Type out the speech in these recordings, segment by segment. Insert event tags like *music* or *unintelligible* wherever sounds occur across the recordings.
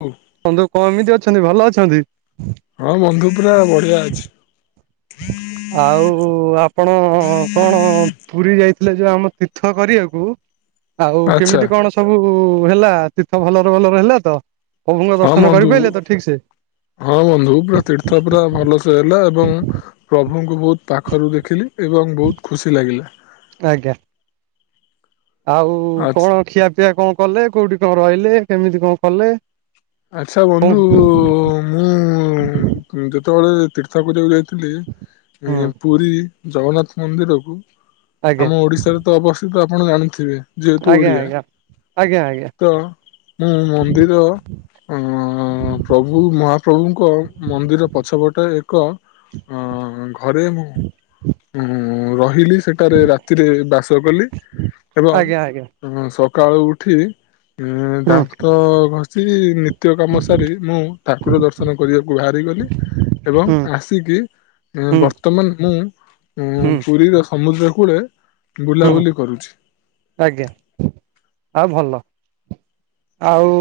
ହଁ ବନ୍ଧୁ କମିତି ଅଛନ୍ତି ଭଲ ଅଛନ୍ତି? ହଁ ବନ୍ଧୁ ପୁରା ବଢିଆ ଅଛି। ଆଉ ଆପଣ କଣ ପୁରୀ ଯାଇ ଥିଲେ ଯୋଉ ଆମ ତୀର୍ଥ କରିବାକୁ ଆଉ ଆଚ୍ଛା କେମିତି କଣ ସବୁ ହେଲା ତୀର୍ଥ ଭଲରେ ଭଲରେ ହେଲା ତ। ପ୍ରଭୁଙ୍କ ହଁ ଦର୍ଶନ ବନ୍ଧୁ କରିପାରିଲେ ତ ଠିକ ସେ? ହଁ ବନ୍ଧୁ ପୁରା ତୀର୍ଥ ପୁରା ଭଲ ସେ ହେଲା। ଏବଂ ପ୍ରଭୁଙ୍କୁ ବହୁତ ପାଖରୁ ଦେଖିଲି ଏବଂ ବହୁତ ଖୁସି ଲାଗିଲା। ଆଜ୍ଞା। ଆଉ ଆଚ୍ଛା କଣ ଖିଆପିଆ କଣ କଲେ କୋଉଠି କଣ ରହିଲେ କେମିତି କଣ କଲେ? ଆଛା କଣ ବନ୍ଧୁ ମୁଁ ଯେତେବେଳେ ତୀର୍ଥ ପୂଜା କୁ ଯାଇଥିଲ ହୁଁ ଥିଲି ପୁରୀ ଜଗନ୍ନାଥ ମନ୍ଦିରକୁ ଆଜ୍ଞା ଆମ ଓଡିଶାରେ ତ ଅବସ୍ଥିତ ଆପଣ ଜାଣୁଥିବେ। ଯେହେତୁ ଆଜ୍ଞା ଓଡ଼ିଆ, ଆଜ୍ଞା ଆଜ୍ଞା ଆଜ୍ଞା ତ ମୁଁ ମନ୍ଦିର ଅ ପ୍ରଭୁ ମହାପ୍ରଭୁଙ୍କ ମନ୍ଦିର ପଛ ପଟେ ଏକ ଘରେ ମୁଁ ରହିଲି। ସେଠାରେ ରାତିରେ ବାସ କଲି। ଏବଂ ଆଜ୍ଞା ଆଜ୍ଞା ସକାଳୁ ଉଠି ଉଁ ହୁଁ ଦାନ୍ତ ଘ ସେଇଠି ନିତ୍ୟ କାମ ସାରି ମୁଁ ଠାକୁର ଦର୍ଶନ କରିବାକୁ ବାହାରିଗଲି। ଏବଂ ହୁଁ ଆସିକି ଏଁ ହୁଁ ବର୍ତ୍ତମାନ ହୁଁ ମୁଁ ପୁରୀର ସମୁଦ୍ର କୂଳେ ହୁଁ ବୁଲାବୁଲି କରୁଛି ଆଜ୍ଞା ଆଉ ଭଲ ଆଉ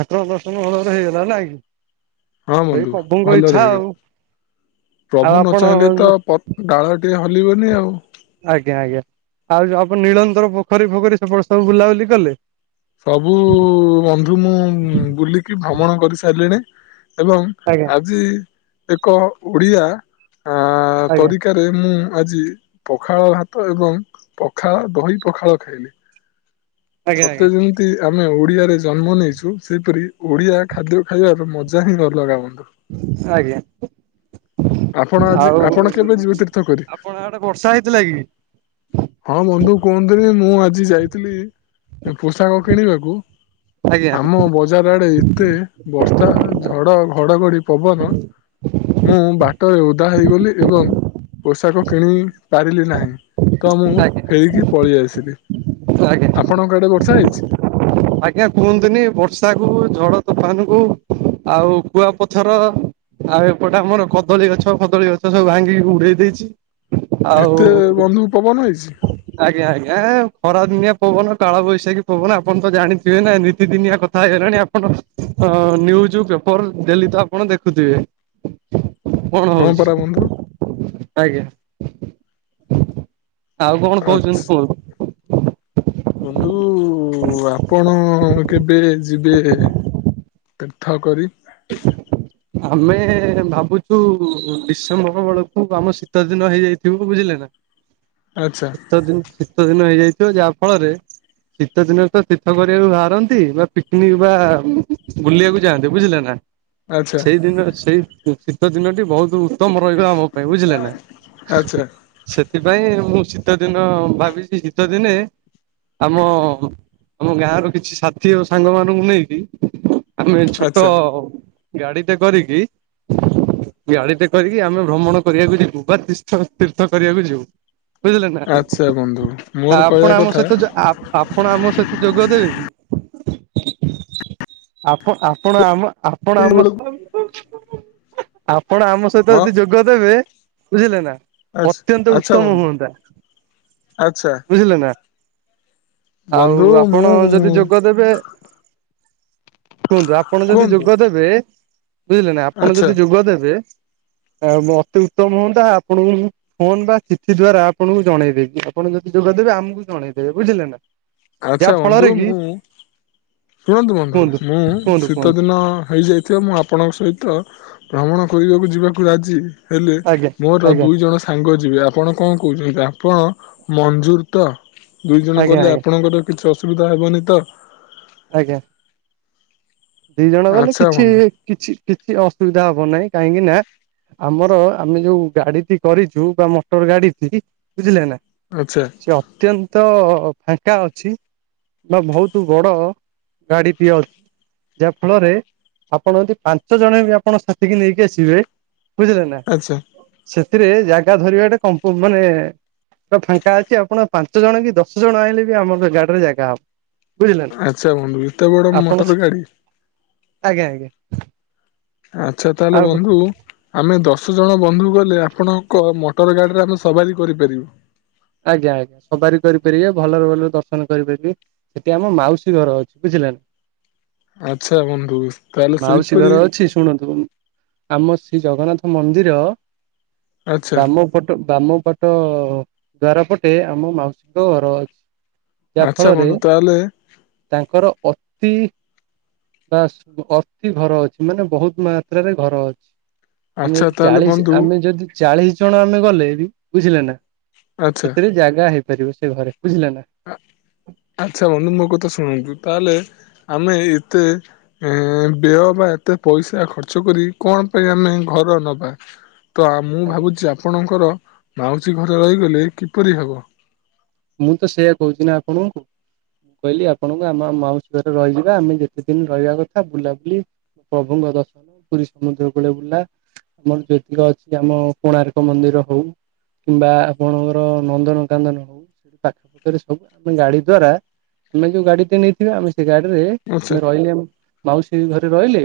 ଠାକୁର ଦର୍ଶନ ଭଲରେ ହେଇଗଲା ନା କି। ହଁ ସେଇ ବନ୍ଧୁ ପ୍ରଭୁଙ୍କ ଭଲରେ ଇଚ୍ଛା ଆଉ। ହେଇଗଲା ଆଉ ପ୍ରଭୁ ନ ଆପଣ ଚାହିଁଲେ ତ ପତ ଡାଳ ଟିକେ ହଲିବନି ଆଉ। ଆଜ୍ଞା ଆଜ୍ଞା ଆଉ ଯୋଉ ଆପଣ ନୀଳନ୍ତର ପୋଖରୀ ଫୋଖରୀ ସେପଟ ସବୁ ବୁଲାବୁଲି କଲେ? ସବୁ ବନ୍ଧୁ ମୁଁ ବୁଲିକି ଭ୍ରମଣ କରି ସାରିଲିଣି। ଏବଂ ଆଜ୍ଞା ଆଜି ଏକ ଓଡ଼ିଆ ଆଁ ଆଜ୍ଞା। ତରିକାରେ ମୁଁ ଆଜି ପଖାଳ ଭାତ ଏବଂ ପଖାଳ ଦହି ପଖାଳ ଖାଇଲି। ଆଜ୍ଞା ସତେ ଆଜ୍ଞା ଯେମିତି ଆମେ ଓଡିଆରେ ଜନ୍ମ ନେଇଚୁ, ସେହିପରି ଓଡିଆ ଖାଦ୍ୟ ଖାଇବାର ମଜା ହିଁ ଅଲଗା ବନ୍ଧ ଆଜ୍ଞା। ଆପଣ ଆଜି ଆଉ ଆପଣ କେବେ ଯିବେ ତୀର୍ଥ କରି? ଆପଣଙ୍କ ଆଡେ ବର୍ଷା ହେଇଥିଲା କି? ହଁ ବନ୍ଧୁ କୁହନ୍ତୁନି ମୁଁ ଆଜି ଯାଇଥିଲି ପୋଷାକ କିଣିବାକୁ ଆଜ୍ଞା ଆମ ବଜାର ଆଡେ ଏତେ ବର୍ଷା ଝଡ ଘଡଘଡି ପବନ। ମୁଁ ବାଟରେ ଓଦା ହେଇଗଲି ଏବଂ ପୋଷାକ କିଣି ପାରିଲି ନାହିଁ ତ ମୁଁ ଆଜ୍ଞା ଫେରିକି ପଳେଇ ଆସିଲି। ଆଜ୍ଞା। ସାଇଜ। ଆଜ୍ଞା କୁହନ୍ତୁନି ବର୍ଷା କୁ ଝଡ ତୋଫାନ କୁ ଆଉ କୁଆ ପଥର ଆଉ ଏପଟେ ଆମର କଦଳୀ ଗଛ ଫଦଳୀ ଗଛ ସବୁ ଭାଙ୍ଗିକି ଉଡେଇ ଦେଇଛି। ଏତେ ଆଉ ବନ୍ଧୁ ପବନ ହେଇଛି? ଆଜ୍ଞା ଆଜ୍ଞା। ଖରାଦିନିଆ ପବନ କାଳବୈଶାଖୀ ପବନ ଆପଣ ତ ଜାଣିଥିବେ ନା ନିୀତିଦିନିଆ କଥା ହେଇଗଲାଣି ଆପଣ ହଁ ନ୍ୟୁଜ ପେପର ଡେଲି ତ ଆପଣ ଦେଖୁଥିବେ। କଣ ହଁ ପରା ବନ୍ଧୁ। ହଉଚି ଆଜ୍ଞା। ଆଉ କଣ ଆଛ୍ କହୁଚନ୍ତି କୁହନ୍ତୁ? ବନ୍ଧୁ ଆପଣ କେବେ ଯିବେ ତୀର୍ଥ କରି *inaudible* ଆମେ ଭାବୁଚୁ ଡିସେମ୍ବର ବଳକୁ ଆମ ଶୀତ ଦିନ ହେଇଯାଇଥିବ ବୁଝିଲେ ନା। ଆଚ୍ଛା ଶୀତ ଦିନ ଶୀତ ଦିନ ହେଇଯାଇଥିବ ଯାହା ଫଳରେ ଶୀତ ଦିନରେ ତ ଶୀତ କରିବାକୁ ବାହାରନ୍ତି ବା ପିକ୍ନିକ ବା ବୁଲିବାକୁ ଯାଆନ୍ତି ବୁଝିଲେ ନା। ଆଚ୍ଛା ସେଇଦିନ ସେଇ ଶୀତ ଦିନଟି ବହୁତ ତମ ରହିବ ଆମ ପାଇଁ ବୁଝିଲେ ନା ଆଚ୍ଛା ସେଥିପାଇଁ ମୁଁ ସି ଶୀତ ଦିନ ଭାବିଚି ଶୀତ ଦିନେ ଆମ ଆମ ଗାଁ ର କିଛି ସାଥି ଓ ସାଙ୍ଗ ମାନଙ୍କୁ ନେଇକି ଆମେ ଛୋଟ ଆଚ୍ଛା ଗାଡିଟେ କରିକି ଗାଳିିତେ କରିକି ଆମେ ଭ୍ରମଣ କରିବାକୁ ଯିବୁ ବା ତୀର୍ଥ ତୀର୍ଥ କରିବାକୁ ଯିବୁ। ବୁଝିଲେ ନା ଆଚ୍ଛା ବନ୍ଧୁ ଆ ମୋର -ଆପଣ କହିବା ଆମ କଥା ସହିତ ଆ -ଆପଣ ଆମ ସହିତ ଯୋଗଦେବେ କି? ଆପ ଆପଣ ଆମ ଆପଣ ଆମ ଆପଣ ଆମ ବେଳକୁ ସ ଆପଣ ଆମ ସହିତ ହଁ ଯଦି ଯୋଗଦେବେ ବୁଝିଲେ ନା ଆଚ୍ଛା ଅତ୍ୟନ୍ତ ଆଚ୍ଛା ଉତ୍ତମ ବନ୍ଧୁ ହୁଅନ୍ତା। ଆଚ୍ଛା ବୁଝିଲେ ନା? ଆଉ ବନ୍ଧୁ ଆପଣ ମୁଁ ଯଦି ଯୋଗଦେବେ କୁହନ୍ତୁ ଆପଣ ଯଦି କୁହନ୍ତୁ ଯୋଗ ଦେବେ ବୁଝିଲେ ନା ଆପଣ ଆଚ୍ଛା ଯଦି ଯୋଗ ଦେବେ ଆଉ ଅତି ଉତ୍ତମ ହୁଅନ୍ତା ଆପଣଙ୍କୁ ମୁ ଫୋନ ବା ଚିଠି ଦ୍ଵାରା ଆପଣଙ୍କୁ ଜଣେଇଦେବି ଆପଣ ଯଦି ଯୋଗଦେବେ ଆମକୁ ଜଣେଇଦେବେ ବୁଝିଲେ ନା। ଯାହା ଆଚଛା ଫଳରେ ବନ୍ଧୁ କି ମୁଁ ଶୁଣନ୍ତୁ ବନ୍ଧୁ କୁହନ୍ତୁ ମୁଁ କୁହନ୍ତୁ ଶୀତ କୁହନ୍ତୁ ଦିନ ହେଇଯାଇଥିବ ମୁଁ ଆପଣଙ୍କ ସହିତ ଭ୍ରମଣ କରିବାକୁ ଯିବାକୁ ରାଜି ହେଲେ ଆଜ୍ଞା ମୋର ଆଜ୍ଞା ଦୁଇ ଜଣ ସାଙ୍ଗ ଯି ବେ ଆପଣ କଣ କହୁଚନ୍ତି, ଆପଣ ମଞ୍ଜୁର ତ ଦୁଇ ଜଣ ଆଜ୍ଞା ଗଲେ ଆଜ୍ଞା ଆପଣଙ୍କର କିଛି ଅ ସୁବିଧା ହେବନି ତ? ଆଜ୍ଞା। ଦି ଜଣ ଗଲେ ଆଚ୍ଛା କିଛି ବନ୍ଧୁ କିଛି କିଛି ଅସୁବିଧା ହବ ନାହିଁ। କାହିଁକି ନା ଆମର ଆମେ ଯୋଉ ଗାଡିଟି କରିଛୁ ବା ମଟର ଗାଡି ବୁଝିଲେ ନା ଆଚ୍ଛା ସେ ଅତ୍ୟନ୍ତ ଫାଙ୍କା ଅଛି ନା ବହୁତ ବଡ ଗାଡିଟିଏ ଅଛି। ଯାହା ଫଳରେ ଆପଣ ଯଦି ପାଞ୍ଚ ଜଣ ବି ଆପଣ ସାଥ କିି ନେଇକି ଆସିବେ। ବୁଝିଲେ ନା ଆଚ୍ଛା ସେଥିରେ ଜାଗା ଧରିବା ଟା କ ମାନେ ଫାଙ୍କା ଅଛି, ଆପଣ ପାଞ୍ଚ ଜଣ କି ଦଶ ଜଣ ଆଣିଲେ ବି ଆମର ଗାଡିରେ ଜାଗା ହବ। ବୁଝିଲେ ନା ଆଚ୍ଛା ବନ୍ଧୁ ଏତେ ବଡ ଆପଣ ମୋଟର ଗାଡି। ଆଜ୍ଞା ଆଜ୍ଞା। ଆଛା ତାହେଲେ ଆଉ ବନ୍ଧୁ ଆମେ ଦଶ ଦଶ ଜଣ ବନ୍ଧୁ ଗଲେ ଆପଣଙ୍କ ମୋଟର ଗାଡିରେ ଆମେ ସବାରି କରିପାରିବେ। ଆଜ୍ଞା ଆଜ୍ଞା ସବାରି କରିପାରିବେ। ଭଲରେ ଭଲ ଦର୍ଶନ କରିପାରିବେ ସେଠି ଆମ ମାଉସୀ ଘର ଅଛି ବୁଝିଲେ ନା ଆଚ୍ଛା ବନ୍ଧୁ ତାହେଲେ ମାଉସି ସେହିପରି ଘର ଅଛି ଶୁଣ ତୁ ଆମ ଶ୍ରୀ ଜଗନ୍ନାଥ ମନ୍ଦି, ଆଚ୍ଛା ବାମପଟ ବାମ ଅ ଦ୍ଵାର ପଟେ ଆମ ମାଉସୀଙ୍କ ଘର ଅଛି। ଯାହା ଆଚ୍ଛା ଫଳରେ ବନ୍ଧୁ ତାହେଲେ ତାଙ୍କର ବା ଅତି ବାସ ଅତି ଘର ଅଛି ମାନେ ବହୁତ ମାତ୍ରାରେ ଘର ଅଛି। ଆମେ ଆଚ୍ଛା ଯଦି ତାହେଲେ ଚାଳିଶ ବନ୍ଧୁ ଆମେ ଯଦି ଚାଳିଶ ଜଣ ଆମେ ଗଲେ ବି ବୁଝିଲେ ନା ଆଚ୍ଛା ସେଥିରେ ଜାଗା ହେଇପାରିବ ସେ ଘରେ ବୁଝିଲେ ନା। ଆଚ୍ଛା ବନ୍ଧୁ ମୋ କଥା ଶୁଣନ୍ତୁ ତାହେଲେ ଆମେ ଏତେ ଏ ବ୍ୟୟ ବା ଏତେ ପଇସା ଖର୍ଚ୍ଚ କରି କଣ ପାଇଁ ଆମେ ଘର ନବା। ତ ମୁଁ ଆଜ୍ଞା। ଭାବୁଛି ଆପଣଙ୍କର ମାଉସୀ ଘରେ ରହିଗଲେ କିପରି ହବ। ମୁଁ ତ ସେଇୟଆା କହୁଛି ନା ଆପଣଙ୍କୁ। ମୁଁ କହିଲି ଆପଣଙ୍କୁ ଆମ ମାଉସୀ ଘରେ ରହିଯିବା ଆମେ ଯେତେ ଦିନ ରହିବା କଥା ବୁଲାବୁଲି ପ୍ରଭୁଙ୍କ ଦର୍ଶନ ପୁରୀ ସମୁଦ୍ର କୂଳେ ବୁଲା। ଆମର ଯେତିକି ଅଛି ଆମ କୋଣାର୍କ ମନ୍ଦିର ହଉ କିମ୍ବା ଆପଣଙ୍କର ନନ୍ଦନ କାନନ ହଉ *unintelligible* ଗାଡ଼ି ଦ୍ୱାର ଆମେ ଯଉ ଗାଡ଼ି ଟା ନେଇଥିବା ଅମେ ସେ ଗାଡ଼ି ରେ ଆଚ୍ଛା ଆମେ ରିହିଲେ ମାଉସି ସେ ଘରେ ରହିଲେ,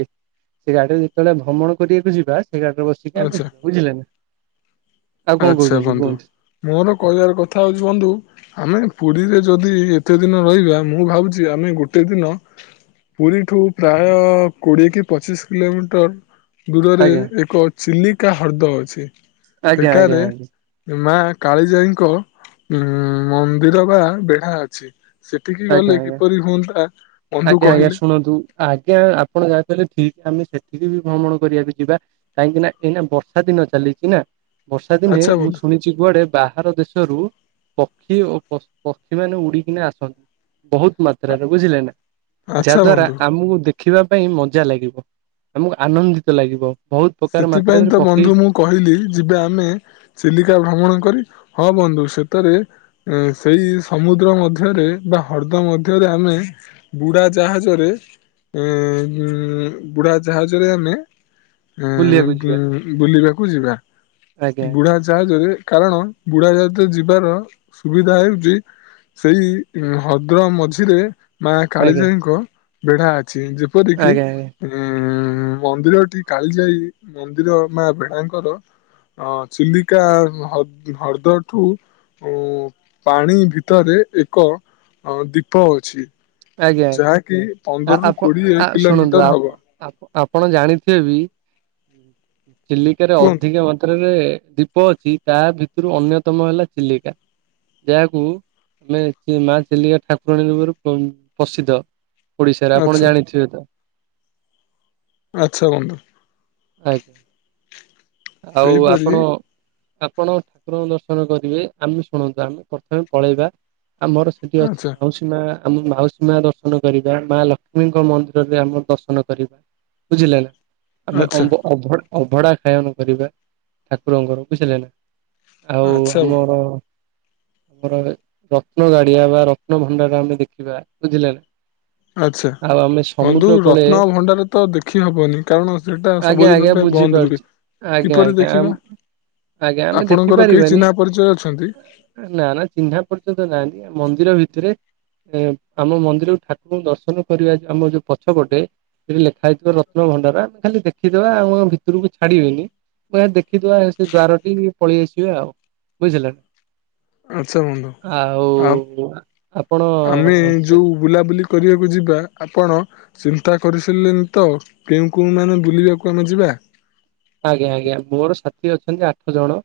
ସେ ଗାଡିରେ ଯେତେବେଳେ ଭମଣ କରିବାକୁ ଯିବା। ସେଇ ଗାଡ଼ି ରେ ବସିକି ଆମେ ଆଚ୍ଛା ଯି ବୁଝିଲେ ନା ଆଉ କଣ ଆଚ୍ଛା କହୁଛନ୍ତି ବନ୍ଧୁ, କୁହନ୍ତୁ ମୋର କହିବାର କଥା ହଉଛି ବନ୍ଧୁ। ଆମେ ପୁରୀରେ ଯଦି ଏତେ ଦିନ ରହିବା। ମୁଁ ଭାବୁଛି ଆମେ ଗୋଟେ ଦିନ ପୁରୀଠୁ ପ୍ରାୟ କୋଡିଏ କି ପଚିଶ କିଲୋମିଟର ଦୂରରେ ଆଜ୍ଞା ଏକ ଚିଲିକା ହ୍ରଦ ଅଛି। ଆଜ୍ଞା ଆଜ୍ଞା। ସେଠାରେ ମା କାଳିଜାଇଙ୍କ ଉଁ ମନ୍ଦିର ବା ବେଢା ଅଛି। ସେଠିକି ଆଜ୍ଞା ଗଲେ ଆଜ୍ଞା କିପରି ହୁଅନ୍ତା ବନ୍ଧୁ ଆଜ୍ଞା ଆଜ୍ଞା କହିଲେ ଶୁଣନ୍ତୁ ଆଜ୍ଞା ଆପଣ ଯା କହିଲେ ଠିକ ଆମେ ସେତିକି ବି ଭ୍ରମଣ କରିବାକୁ ଯିବା, କାହିଁକି ନା ଏଇନା ବର୍ଷା ଦିନ ଚାଲିଛି ନା। ବର୍ଷା ଦିନେ ଆଚ୍ଛା ମୁଁ ବନ୍ଧୁ ଶୁଣିଛି କୁଆଡେ ବାହାର ଦେଶରୁ। ପକ୍ଷୀ ଓ ପକ୍ଷୀ ମାନେ ଉଡିକିନା ଆସନ୍ତି ବହୁତ ମାତ୍ରାରେ ବୁଝିଲେ ନା। ଯାହା ଆଚ୍ଛା ଦ୍ଵାରା ବନ୍ଧୁ। ଆମକୁ ଦେଖିବା ପାଇଁ ମଜା ଲାଗିବ, ଆମକୁ ଆନନ୍ଦିତ ଲାଗିବ। ବହୁତ ପ୍ରକାର ସେଥିପାଇଁ ମାତ୍ରାରେ ତ ପକ୍ଷୀ ବନ୍ଧୁ ମୁଁ କହିଲି ଯିବା ଆମେ ଚିଲିକା ଭ୍ରମଣ କରି। ହଁ ବନ୍ଧୁ ସେତରେ ସେଇ ସମୁଦ୍ର ମଧ୍ୟରେ ବା ହ୍ରଦ ମଧ୍ୟରେ ଆମେ। ବୁଡା ଜାହାଜରେ ବୁଡା ଜାହାଜରେ ଆମେ ଏ ବୁଲିବାକୁ ଯିବା ବୁଲିବାକୁ ଯିବା ଆଜ୍ଞା ବୁଢା ଜାହାଜରେ। କାରଣ ବୁଢ଼ା ଜାହଜରେ ଯିବାର ସୁବିଧା ହେଉଛି। ସେଇ ଉଁ ହଦ୍ର ମଝିରେ ମାଆ ଆଜ୍ଞା କାଳିଜାଇଙ୍କ ବେଢା ଅଛି ଯେପରିକି ଆଜ୍ଞା ଆଜ୍ଞା ଉଁ ମନ୍ଦିରଟି କାଳିଜାଇ ମନ୍ଦିର ମାଆ ବେଢାଙ୍କର ଅଁ ଚିଲିକା ହ-ହର୍ଦଠୁ ଉଁ ପାଣି ଭିତରେ ଏକ ଅଁ ଦ୍ବୀପ ଅଛି। ଆଜ୍ଞା ଆଜ୍ଞା ଯାହାକି ଆ ପନ୍ଦରରୁୁ ଆପଣ କୋଡିଏ ଆ ଶୁଣନ୍ତୁ ଆ କିଲୋମିଟର ହବ। ଆପଣ ଜାଣିଥିବେ ବି ଚିଲିକାରେ କୁହନ୍ତୁ ଅଧିକା ମାତ୍ରାରେ ଦ୍ବୀପ ଅଛି ତା ଭିତୁରୁ ଅନ୍ୟତମ ହେଲା ଚିଲିକା। ଯାହାକୁ ଆମେ ଚି ମାଆ ଚିଲିକା ଠାକୁରାଣୀ ରୂପରେ *unintelligible* ପ୍ରସିଦ୍ଧ ଓଡିଶାରେ ଆପଣ ଆଚ୍ଛା ଜାଣିଥିବେ ତ। ଆଚ୍ଛା ବନ୍ଧୁ। ଆଜ୍ଞା ଆଉ ସେଇପରି ଆପଣ ଆପଣ ଠାକୁରଙ୍କ ଦର୍ଶନ କରିବେ। ଆମେ ଶୁଣନ୍ତୁ ଆମେ ପ୍ରଥମେ ପଳେଇବା ଆମର ସେଇଠି ଅଛି ଆଚ୍ଛା ମାଉସୀ ମାଆ ଆମ ମାଉସୀ ମାଆ ଦର୍ଶନ କରିବା, ମାଆ ଲକ୍ଷ୍ମୀଙ୍କ ମନ୍ଦିରରେ ଆମ ଦର୍ଶନ କରିବା, ବୁଝିଲେ ନା। ଆମେ ଆଚ୍ଛା ଅମ୍ବ ଅଭଡା ଅଭଡା ଖାୟନ କରିବା, ଠାକୁରଙ୍କର ବୁଝିଲେ ନା। ଆଉ ଆଚ୍ଛା ବନ୍ଧୁ ଆମର ଆମର ରତ୍ନ ଗାଡିଆ ବା ରତ୍ନ ଭଣ୍ଡାର ଆମେ ଦେଖିବା ବୁଝିଲେ ନା। ଆଚ୍ଛା ଆଉ ଆମେ ବନ୍ଧୁ ସମୁଦ୍ର କୂଳେ ରତ୍ନ ଭଣ୍ଡାର ତ ଦେଖି ହବନି କାରଣ ସେଇଟା ଆଜ୍ଞା ସବୁଦିନ ଆଜ୍ଞା ପାଇଁ ବ ବୁଝିପାରୁଛି। *unintelligible* ଆଜ୍ଞା ଆଜ୍ଞା ଆମ୍ ଆଜ୍ଞା ଆମେ ଦେଖି ଆପଣଙ୍କର କେହି ପାରିବାନି। ଚିହ୍ନା ପରିଚୟ ଅଛନ୍ତି? ନା ନା ଚିହ୍ନା ପରିଚିତ ନାହାଁନ୍ତି। ମନ୍ଦିର ଭିତେରେ ଏ ଆମ ମନ୍ଦିରରୁ ଠାକୁରଙ୍କୁ ଦର୍ଶନ କରିବା ଯୋଉ ଆମର ଯୋଉ ପଛ ପଟେ ସେଇଠି ଲେଖା ହେଇଥିବ ରତ୍ନ ଭଣ୍ଡାର ଆମେ ଖାଲି ଦେଖିଦବା ଆମକୁ ଆଉ ଭିତୁରୁକୁ ଛାଡିବେନି। ଯାଇ ଦେଖିଦବା ସେ ଦ୍ବାରଟି ପଳେଇ ଆସିବା ଆଉ ବୁଝିଲେ ଆଚ୍ଛା ବନ୍ଧୁ ନା। ଆ ଆଉ ଆପଣ ଆମେ ସେ ଯୋଉ ବୁଲାବୁଲି କରିବାକୁ ଯିବା ଆପଣ ଚିନ୍ତା କରିସାରିଲେନି ତ କେଉଁ କୋଉଁମାନେ ବୁଲିବାକୁ ଆମେ ଯିବା? ଆଜ୍ଞା ଆଜ୍ଞା ମୋର ସାଥି ଅଛନ୍ତି ଆଠ ଜଣ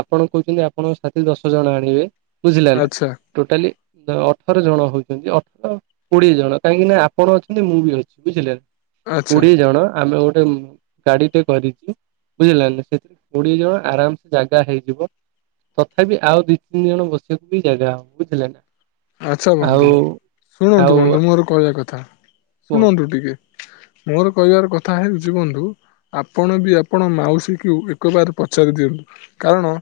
ଆପଣ କହୁଛନ୍ତି ଆପଣଙ୍କ ସାଥି ଦଶ ଜଣ ଆଣିବେ। ବୁଝିଲେ ନା ଆଚ୍ଛା ଟୋଟାଲି ଦ ଅଠର ଜଣ ହଉ ସେମିତି ଅଠର କୋଡିଏ ଜଣ କାହିଁକି ନା ଆପଣ ଅଛନ୍ତି ମୁଁ ବି ଅଛି ବୁଝିଲେ ନା। ଆଚ୍ଛା କୋଡିଏ ଜଣ ଆମେ ଗୋଟେ ଉମ୍ ଗାଡିଟେ କରିକି ବୁଝିଲେ ନା ନା ସେଥିରେ କୋଡିଏ ଜଣ ଆରାମ ସେ ଜାଗା ହେଇଯିବ। ତଥାପି ଆଉ ଦି ତିନି ଜଣ ବସିବାକୁ ବି ଜାଗା ହବ, ବୁଝିଲେ ନା। ଆଚ୍ଛା ଆଉ ବନ୍ଧୁ। ଶୁଣନ୍ତୁ ଆଉ ବନ୍ଧୁ ମୋର କହିବା କଥା, କୁହନ୍ତୁ ଶୁଣନ୍ତୁ ଟିକେ। ମୋର କହିବାର କଥା ହେଉଛି ବନ୍ଧୁ ଆପଣ ବି ଆପଣଙ୍କ ମାଉସୀକୁ ଏକ ବାର ପଚାରି ଦିଅନ୍ତୁ କାରଣ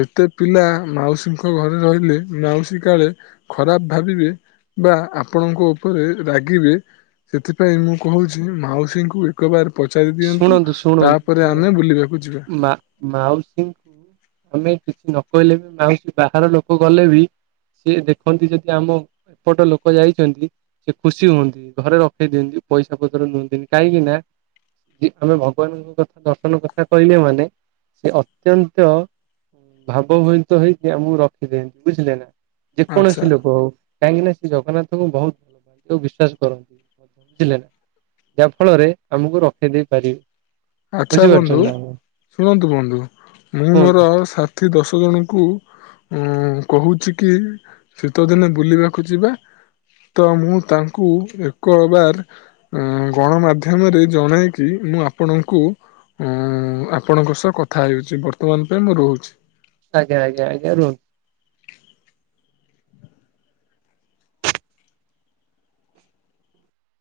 ଏତେ ପିଲା ମାଉସୀଙ୍କ ଘରେ ରହିଲେ ମାଉସୀ କାଳେ ଖରାପ ଭାବିବେ ବା ଆପଣଙ୍କ ଉପରେ ରାଗିବେ ସେଥିପାଇଁ ମୁଁ କହୁଛି ମାଉସୀଙ୍କୁ ଏକ ବାର ଶୁଣନ୍ତୁ ଶୁଣନ୍ତୁ ଶୁଣନ୍ତୁ ବୁଲିବାକୁ ଯିବା ମା-ମାଉସୀଙ୍କୁ ଆମେ କିଛି ନ କହିଲେ ବି ମାଉସୀ ବାହାର ଲୋକ ଗଲେ ବି ସିଏ ଦେଖନ୍ତି ଯଦି ଆମ ଏପଟ ଲୋକ ଯାଇଛନ୍ତି ସେ ଖୁସି ହୁଅନ୍ତି। ଘରେ ରଖେଇ ଦିଅନ୍ତି। ପଇସା ପତ୍ର ନିଅନ୍ତିନି, କାହିଁକି ନା *inaudible* ଇ ଆମେ ଭଗବାନଙ୍କ କଥା ଦର୍ଶନ କଥା କହିଲେ ମାନେ ସେ ଅତ୍ୟନ୍ତ ଉଁ ଭାବଭୋହିତ ହେଇକି ଆମୁକୁ ରଖିଦିଅନ୍ତି ବୁଝିଲେ ନା। ଆଚ୍ଛା ଯେକୌଣସି ଲୋକ ହଉ, କାହିଁକି ନା ସେ ଜଗନ୍ନାଥଙ୍କୁ ବହୁତ୍ ବିଶ୍ୱାସ କରନ୍ତି ମ ଧ୍ୟ ବୁଝିଲେ ନା। ଯାହା ଫଳରେ ଆମୁକୁ ରଖେଇ ଦେଇ ପାରିବେ। ଆଚ୍ଛା ବନ୍ଧୁ, ବୁଝିପାରୁଛନ୍ତି ନା। ଶୁଣନ୍ତୁ ବନ୍ଧୁ ମୁଁ କୁହନ୍ତୁ ମୋର ଥି ଦଶ ଜଣଙ୍କୁ ଉଁ କହୁଛି କି ଶୀତ ଦିନେ ବୁଲିବାକୁ ଯିବା। ତ ମୁଁ ତାଙ୍କୁ ଏକ ବାର ଗଣମାଧ୍ୟମରେ ଜଣାଇକି ମୁଁ ଆପଣଙ୍କୁ ଆପଣଙ୍କ ସହ କଥା ହେଉଛି, ବର୍ତ୍ତମାନ ପାଇଁ ମୁଁ ରହୁଛି। ଆଜ୍ଞା ଆଜ୍ଞା ଆଜ୍ଞା ରୁହନ୍ତୁ।